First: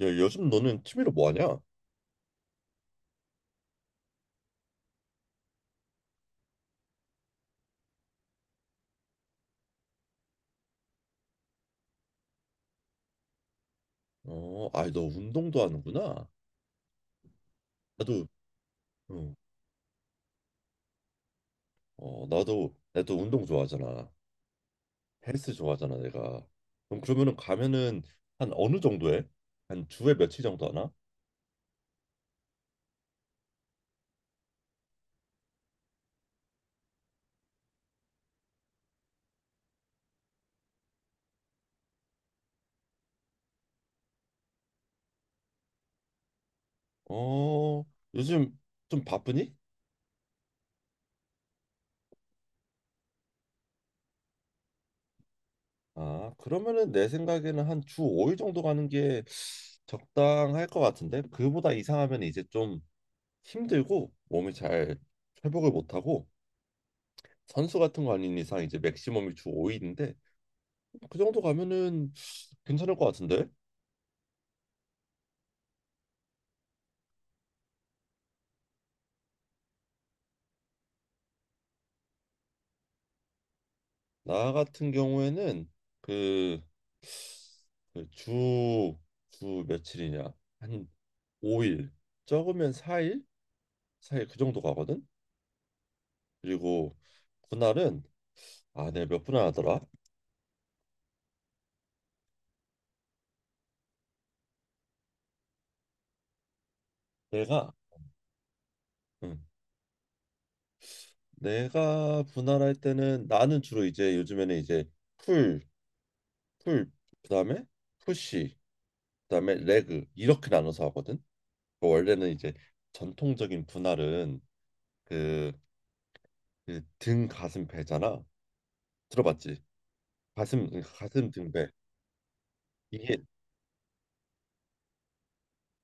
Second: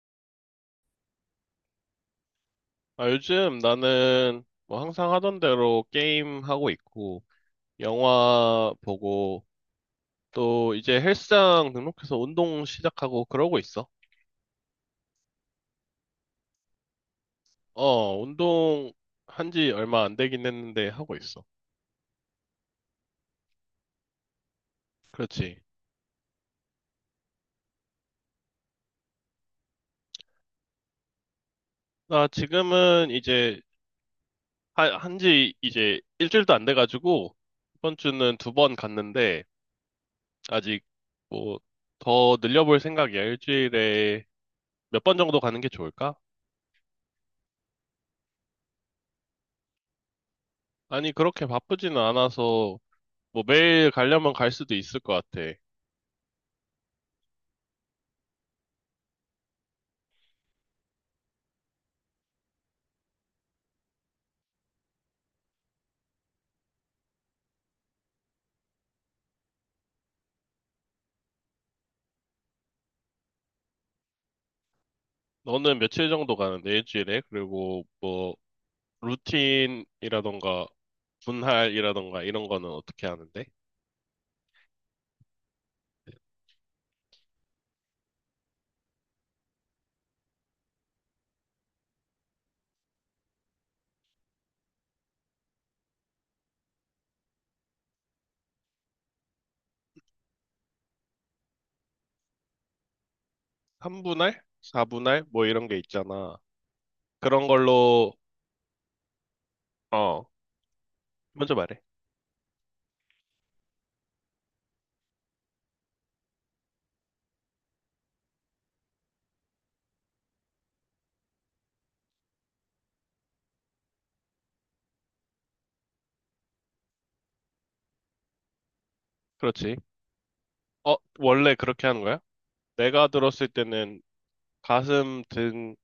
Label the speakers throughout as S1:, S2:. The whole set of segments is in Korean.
S1: 야, 요즘 너는 취미로 뭐 하냐?
S2: 아, 요즘 나는 뭐 항상 하던 대로 게임 하고 있고, 영화 보고, 또 이제 헬스장 등록해서 운동 시작하고 그러고 있어.
S1: 어, 아이 너 운동도 하는구나.
S2: 어,
S1: 나도
S2: 운동
S1: 응.
S2: 한 지 얼마 안 되긴 했는데 하고 있어.
S1: 어, 나도 운동 좋아하잖아. 헬스
S2: 그렇지.
S1: 좋아하잖아, 내가. 그럼 그러면은 가면은 한 어느 정도 해? 한 주에 며칠 정도 하나?
S2: 나 지금은 이제 한 지 이제 일주일도 안 돼가지고, 이번 주는 두 번 갔는데, 아직 뭐 더 늘려볼 생각이야. 일주일에 몇 번 정도 가는 게 좋을까?
S1: 어, 요즘 좀 바쁘니?
S2: 아니, 그렇게 바쁘지는 않아서 뭐 매일 가려면 갈 수도 있을 것 같아.
S1: 아, 그러면은 내 생각에는 한 주 5일 정도 가는 게 적당할 것 같은데. 그보다 이상하면 이제 좀 힘들고 몸이 잘 회복을 못 하고 선수 같은 거 아닌 이상 이제 맥시멈이 주 5일인데 그 정도 가면은 괜찮을 것 같은데.
S2: 너는 며칠 정도 가는데 일주일에? 그리고 뭐 루틴이라던가 분할이라던가 이런 거는 어떻게 하는데?
S1: 나 같은 경우에는 그 그 주 며칠이냐? 한 5일, 적으면 4일? 4일 그 정도 가거든? 그리고 분할은 아, 내가 몇 분할하더라?
S2: 삼분할사분할뭐 이런 게 있잖아. 그런
S1: 내가,
S2: 걸로,
S1: 응,
S2: 어, 먼저 말해.
S1: 내가 분할할 때는 나는 주로 이제 요즘에는 이제 풀, 풀, 그다음에 푸시, 그다음에 레그 이렇게 나눠서 하거든? 원래는 이제 전통적인 분할은 그 이제 등 가슴 배잖아. 들어봤지?
S2: 그렇지.
S1: 가슴 응,
S2: 어,
S1: 가슴 등
S2: 원래
S1: 배.
S2: 그렇게 하는 거야? 내가
S1: 이게
S2: 들었을 때는 가슴, 등,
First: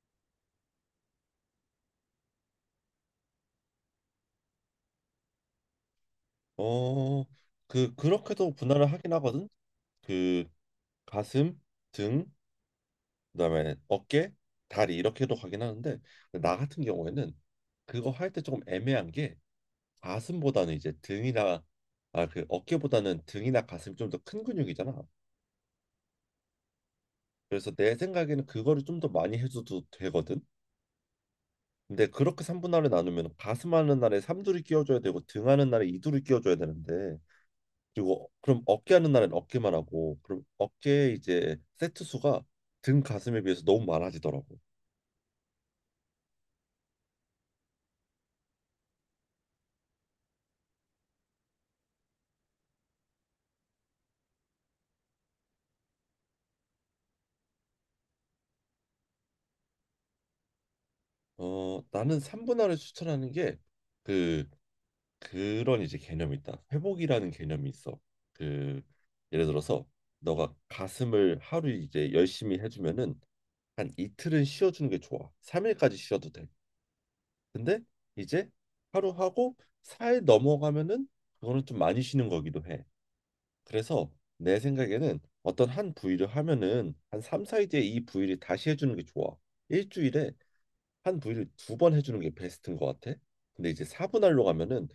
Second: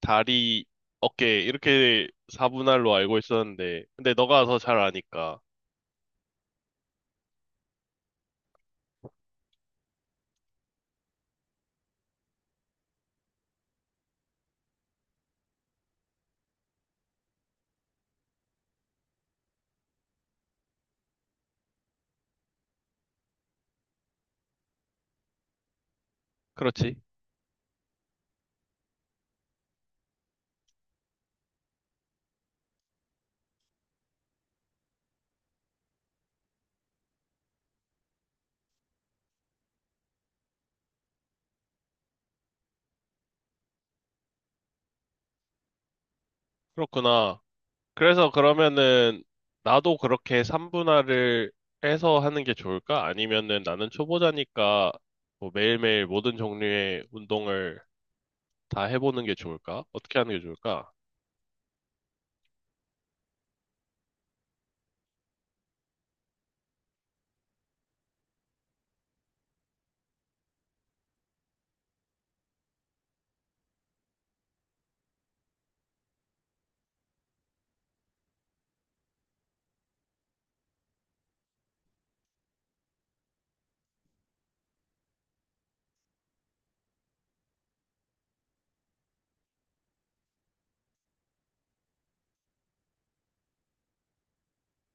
S2: 다리, 어깨, 이렇게 4분할로 알고 있었는데, 근데 너가 더 잘 아니까.
S1: 어 그 그렇게도 분할을 하긴 하거든. 그 가슴 등 그다음에 어깨 다리 이렇게도 가긴 하는데 나 같은 경우에는 그거 할 때 조금 애매한 게 가슴보다는 이제 등이나 아 그 어깨보다는 등이나 가슴이 좀 더 큰 근육이잖아.
S2: 그렇지.
S1: 그래서 내 생각에는 그거를 좀 더 많이 해줘도 되거든. 근데 그렇게 삼분할을 나누면 가슴하는 날에 삼두를 끼워줘야 되고 등하는 날에 이두를 끼워줘야 되는데 그리고 어, 그럼 어깨하는 날엔 어깨만 하고 그럼 어깨 이제 세트 수가 등 가슴에 비해서 너무 많아지더라고.
S2: 그렇구나. 그래서 그러면은 나도 그렇게 3분할을 해서 하는 게 좋을까? 아니면은 나는 초보자니까 뭐 매일매일 모든 종류의 운동을 다 해보는 게 좋을까? 어떻게 하는 게 좋을까?
S1: 어, 나는 삼분할을 추천하는 게 그 그런 이제 개념이 있다. 회복이라는 개념이 있어. 그 예를 들어서 너가 가슴을 하루 이제 열심히 해주면은 한 이틀은 쉬어주는 게 좋아. 3일까지 쉬어도 돼. 근데 이제 하루 하고 4일 넘어가면은 그거는 좀 많이 쉬는 거기도 해. 그래서 내 생각에는 어떤 한 부위를 하면은 한 3, 4일 뒤에 이 부위를 다시 해주는 게 좋아. 일주일에 한 부위를 두 번 해주는 게 베스트인 것 같아. 근데 이제 4분할로 가면은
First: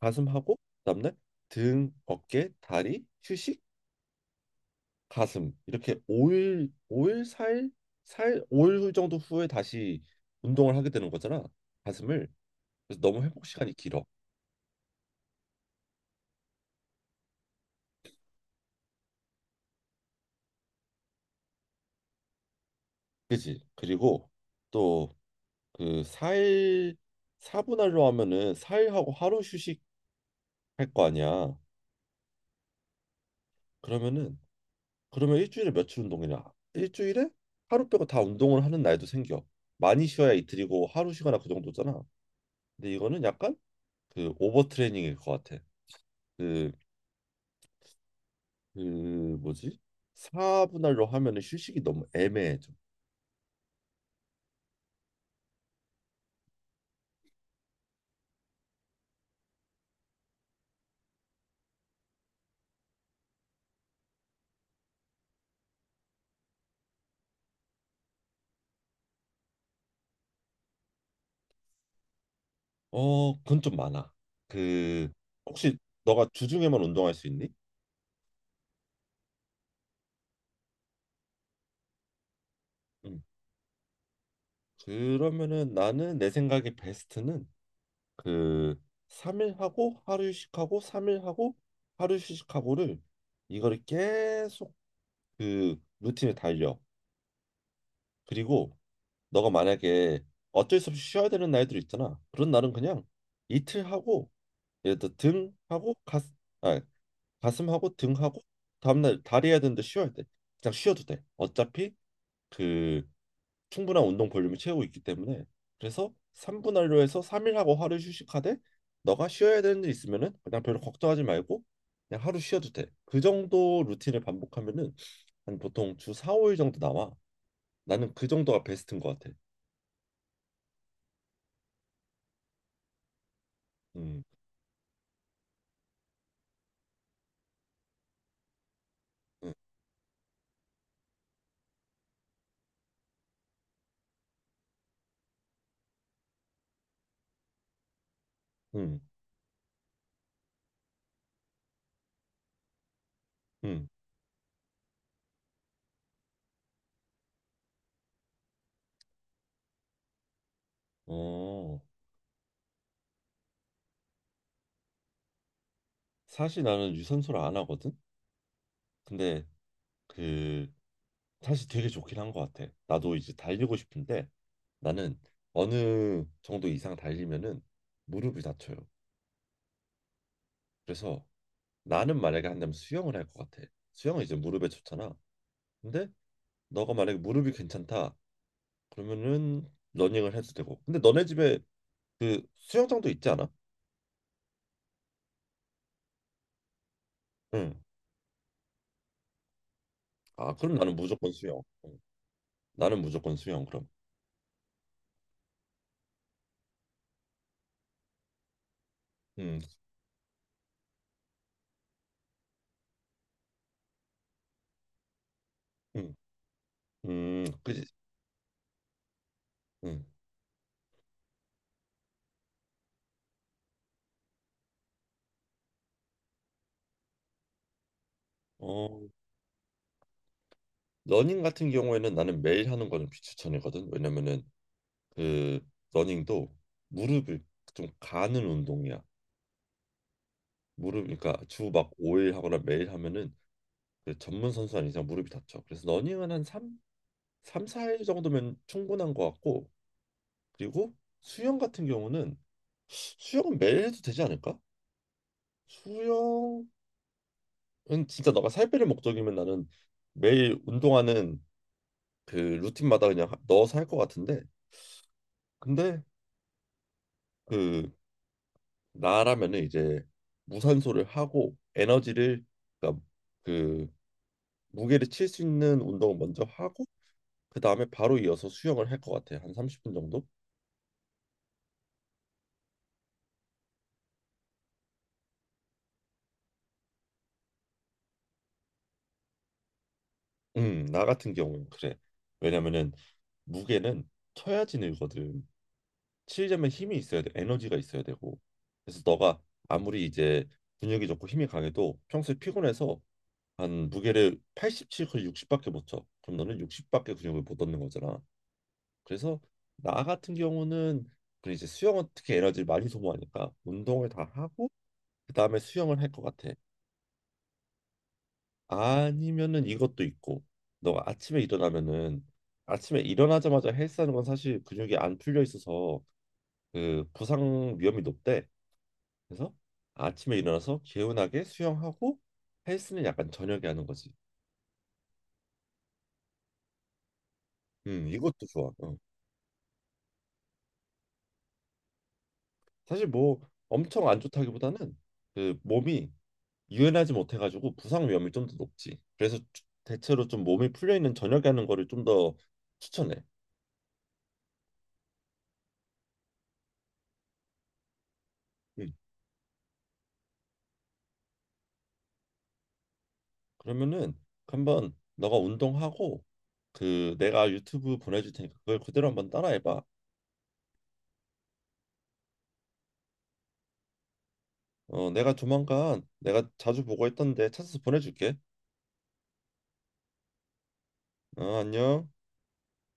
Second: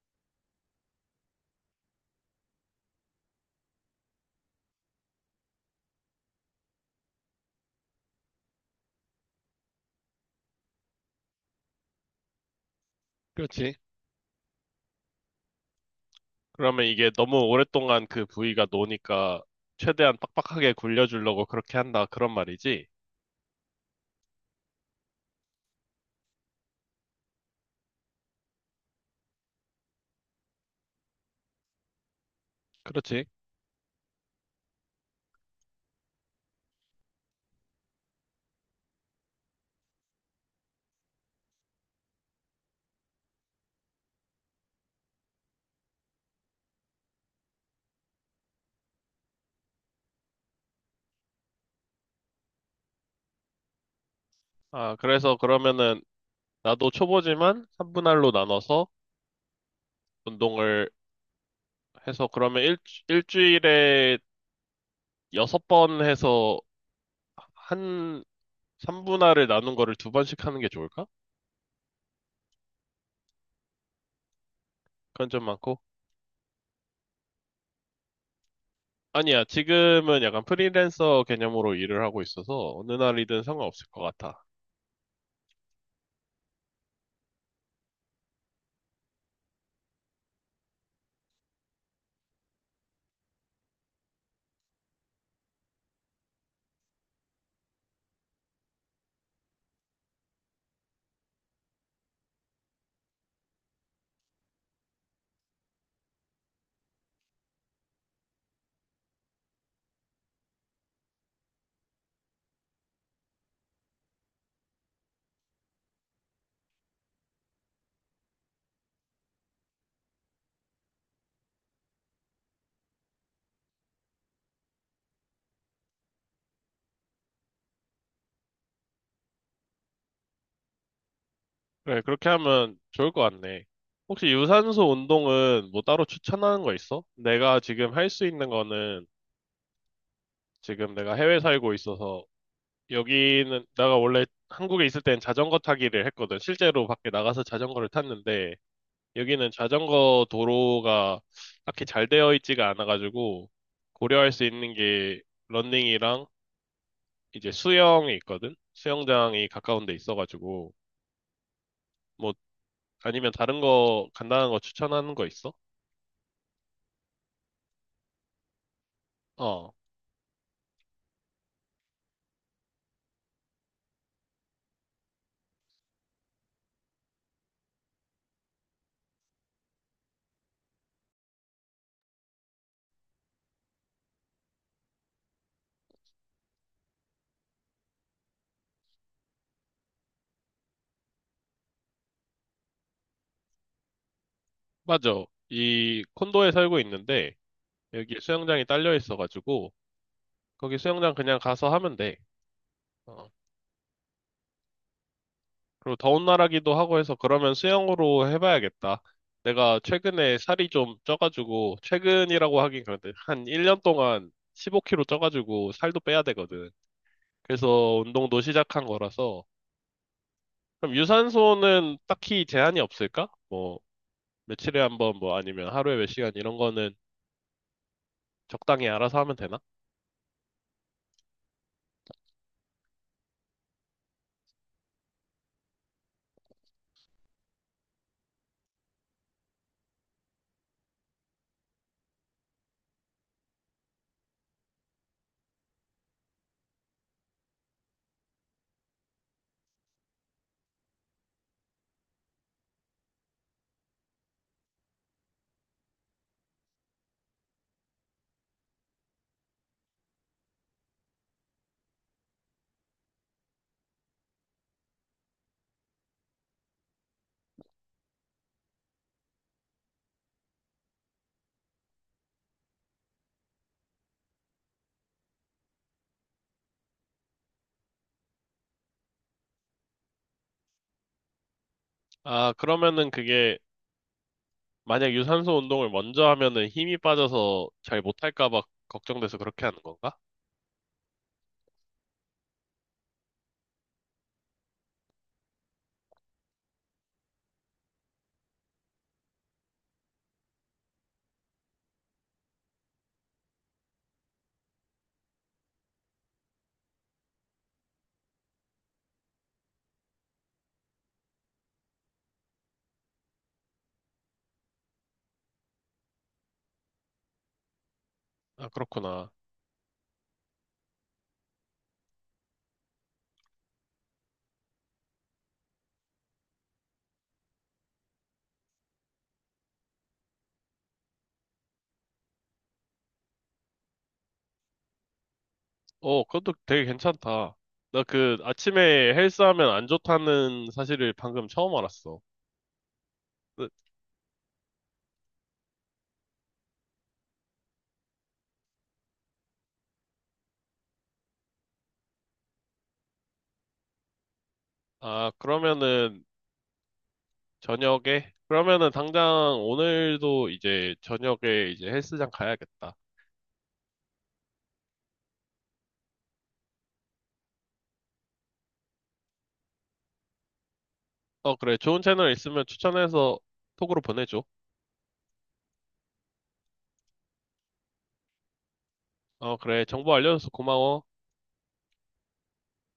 S1: 가슴하고 그다음날 등, 어깨, 다리, 휴식, 가슴 이렇게 5일, 오일 사일 4일, 5일 정도 후에 다시 운동을 하게 되는 거잖아. 가슴을. 그래서 너무 회복 시간이
S2: 그렇지.
S1: 길어.
S2: 그러면 이게 너무 오랫동안 그 부위가 노니까 최대한 빡빡하게 굴려주려고 그렇게 한다. 그런 말이지.
S1: 그지? 그리고 또 그 4일 4분할로 하면은 4일하고 하루 휴식할 거 아니야.
S2: 그렇지.
S1: 그러면은 그러면 일주일에 며칠 운동이냐? 일주일에 하루 빼고 다 운동을 하는 날도 생겨. 많이 쉬어야 이틀이고 하루 쉬거나 그 정도잖아. 근데 이거는 약간 그 오버트레이닝일 것 같아. 그, 그 뭐지? 4분할로 하면은 휴식이 너무 애매해 좀.
S2: 아, 그래서 그러면은 나도 초보지만 3분할로 나눠서 운동을 해서 그러면 일주일에 6번 해서 한 3분할을 나눈 거를 두 번씩 하는 게 좋을까?
S1: 어, 그건 좀 많아. 그
S2: 그건 좀
S1: 혹시
S2: 많고.
S1: 너가 주중에만 운동할 수 있니?
S2: 아니야, 지금은 약간 프리랜서 개념으로 일을 하고 있어서 어느
S1: 응.
S2: 날이든 상관없을 것 같아.
S1: 그러면은 나는 내 생각에 베스트는 그 3일 하고 하루 휴식하고 3일 하고 하루 휴식하고를 이거를 계속 그 루틴에 달려. 그리고 너가 만약에 어쩔 수 없이 쉬어야 되는 날들 있잖아. 그런 날은 그냥 이틀 하고 예를 들어 등 하고 가슴 아 가슴 하고 등 하고 다음날 다리 해야 되는데 쉬어야 돼. 그냥 쉬어도 돼. 어차피 그 충분한 운동 볼륨을 채우고 있기 때문에. 그래서 3분 할로해서 3일 하고 하루 휴식하되 너가 쉬어야 되는 일 있으면은 그냥 별로 걱정하지 말고 그냥 하루 쉬어도 돼. 그 정도 루틴을 반복하면은 한 보통 주 4, 5일 정도 나와. 나는 그 정도가 베스트인 것 같아.
S2: 그래, 그렇게 하면 좋을 것 같네.
S1: 음,
S2: 혹시 유산소 운동은 뭐 따로 추천하는 거 있어? 내가 지금 할 수 있는 거는
S1: 음,
S2: 지금 내가 해외 살고 있어서 여기는 내가 원래 한국에 있을 땐 자전거 타기를 했거든. 실제로 밖에 나가서 자전거를 탔는데
S1: 음,
S2: 여기는 자전거 도로가 딱히 잘 되어 있지가 않아가지고
S1: 음.
S2: 고려할 수 있는 게 러닝이랑 이제 수영이 있거든. 수영장이 가까운 데 있어가지고
S1: 어,
S2: 뭐 아니면 다른 거 간단한 거 추천하는 거 있어?
S1: 사실 나는 유산소를 안 하거든. 근데
S2: 어,
S1: 그 사실 되게 좋긴 한 것 같아. 나도 이제 달리고 싶은데 나는 어느 정도 이상 달리면은 무릎이 다쳐요. 그래서 나는 만약에 한다면 수영을 할 것 같아. 수영은 이제 무릎에 좋잖아. 근데 너가 만약에 무릎이 괜찮다 그러면은 러닝을 해도 되고. 근데 너네 집에 그 수영장도 있지 않아?
S2: 맞아. 이 콘도에 살고 있는데
S1: 응.
S2: 여기 수영장이 딸려 있어가지고
S1: 아 그럼
S2: 거기
S1: 나는
S2: 수영장
S1: 무조건
S2: 그냥
S1: 수영.
S2: 가서 하면
S1: 응.
S2: 돼.
S1: 나는
S2: 어.
S1: 무조건 수영 그럼.
S2: 그리고 더운 나라기도 하고 해서 그러면 수영으로 해봐야겠다.
S1: 응.
S2: 내가 최근에 살이 좀 쪄가지고, 최근이라고 하긴 그런데, 한 1년 동안 15kg 쪄가지고 살도
S1: 응.
S2: 빼야 되거든.
S1: 그지.
S2: 그래서 운동도 시작한 거라서.
S1: 응.
S2: 그럼 유산소는 딱히 제한이 없을까? 뭐, 며칠에 한 번, 뭐 아니면 하루에 몇 시간 이런 거는 적당히
S1: 어.
S2: 알아서 하면 되나?
S1: 러닝 같은 경우에는 나는 매일 하는 거는 비추천이거든. 왜냐면은 그 러닝도 무릎을 좀 가는 운동이야. 무릎 그러니까 주막 5일 하거나 매일 하면은 그 전문 선수 아닌 이상 무릎이 다쳐. 그래서 러닝은 한 3, 삼 4일 정도면 충분한 것 같고 그리고 수영 같은 경우는 수영은 매일 해도 되지 않을까? 수영은 진짜 너가 살 빼는 목적이면 나는 매일 운동하는 그 루틴마다 그냥 넣어서 할 것 같은데 근데 그 나라면은 이제 무산소를 하고 에너지를 그러니까 그 무게를 칠 수 있는 운동을 먼저 하고 그 다음에 바로 이어서 수영을 할 것 같아. 한 30분 정도?
S2: 아, 그러면은 그게 만약 유산소 운동을 먼저 하면은 힘이 빠져서 잘 못할까 봐 걱정돼서 그렇게 하는 건가?
S1: 나 같은 경우는 그래. 왜냐면은 무게는 쳐야지 늘거든. 치려면 힘이 있어야 돼. 에너지가 있어야 되고. 그래서 너가 아무리 이제 근육이 좋고 힘이 강해도 평소에 피곤해서 한 무게를 87, 거의 60밖에 못 쳐. 그럼 너는 60밖에 근육을 못 얻는 거잖아. 그래서 나 같은 경우는 그 이제 수영은 특히 에너지를 많이 소모하니까 운동을 다 하고 그다음에 수영을 할 것 같아.
S2: 아, 그렇구나.
S1: 아니면은 이것도 있고 너가 아침에 일어나면은 아침에 일어나자마자 헬스하는 건 사실 근육이 안 풀려 있어서 그 부상 위험이 높대. 그래서 아침에 일어나서 개운하게 수영하고 헬스는 약간 저녁에 하는 거지.
S2: 어, 그것도 되게 괜찮다. 나 그
S1: 이것도 좋아. 어.
S2: 아침에 헬스하면 안 좋다는 사실을 방금 처음 알았어.
S1: 사실 뭐
S2: 그
S1: 엄청 안 좋다기보다는 그 몸이 유연하지 못해가지고 부상 위험이 좀 더 높지. 그래서 대체로 좀 몸이 풀려 있는 저녁에 하는 거를 좀 더 추천해.
S2: 아, 그러면은 저녁에? 그러면은
S1: 음.
S2: 당장 오늘도 이제 저녁에 이제 헬스장 가야겠다.
S1: 그러면은 한번 너가 운동하고 그 내가 유튜브 보내줄 테니까 그걸 그대로 한번 따라해봐.
S2: 어, 그래. 좋은 채널 있으면 추천해서 톡으로 보내줘.
S1: 어, 내가 조만간 내가 자주 보고 했던데 찾아서 보내줄게.
S2: 어, 그래. 정보 알려줘서 고마워.
S1: 어, 안녕.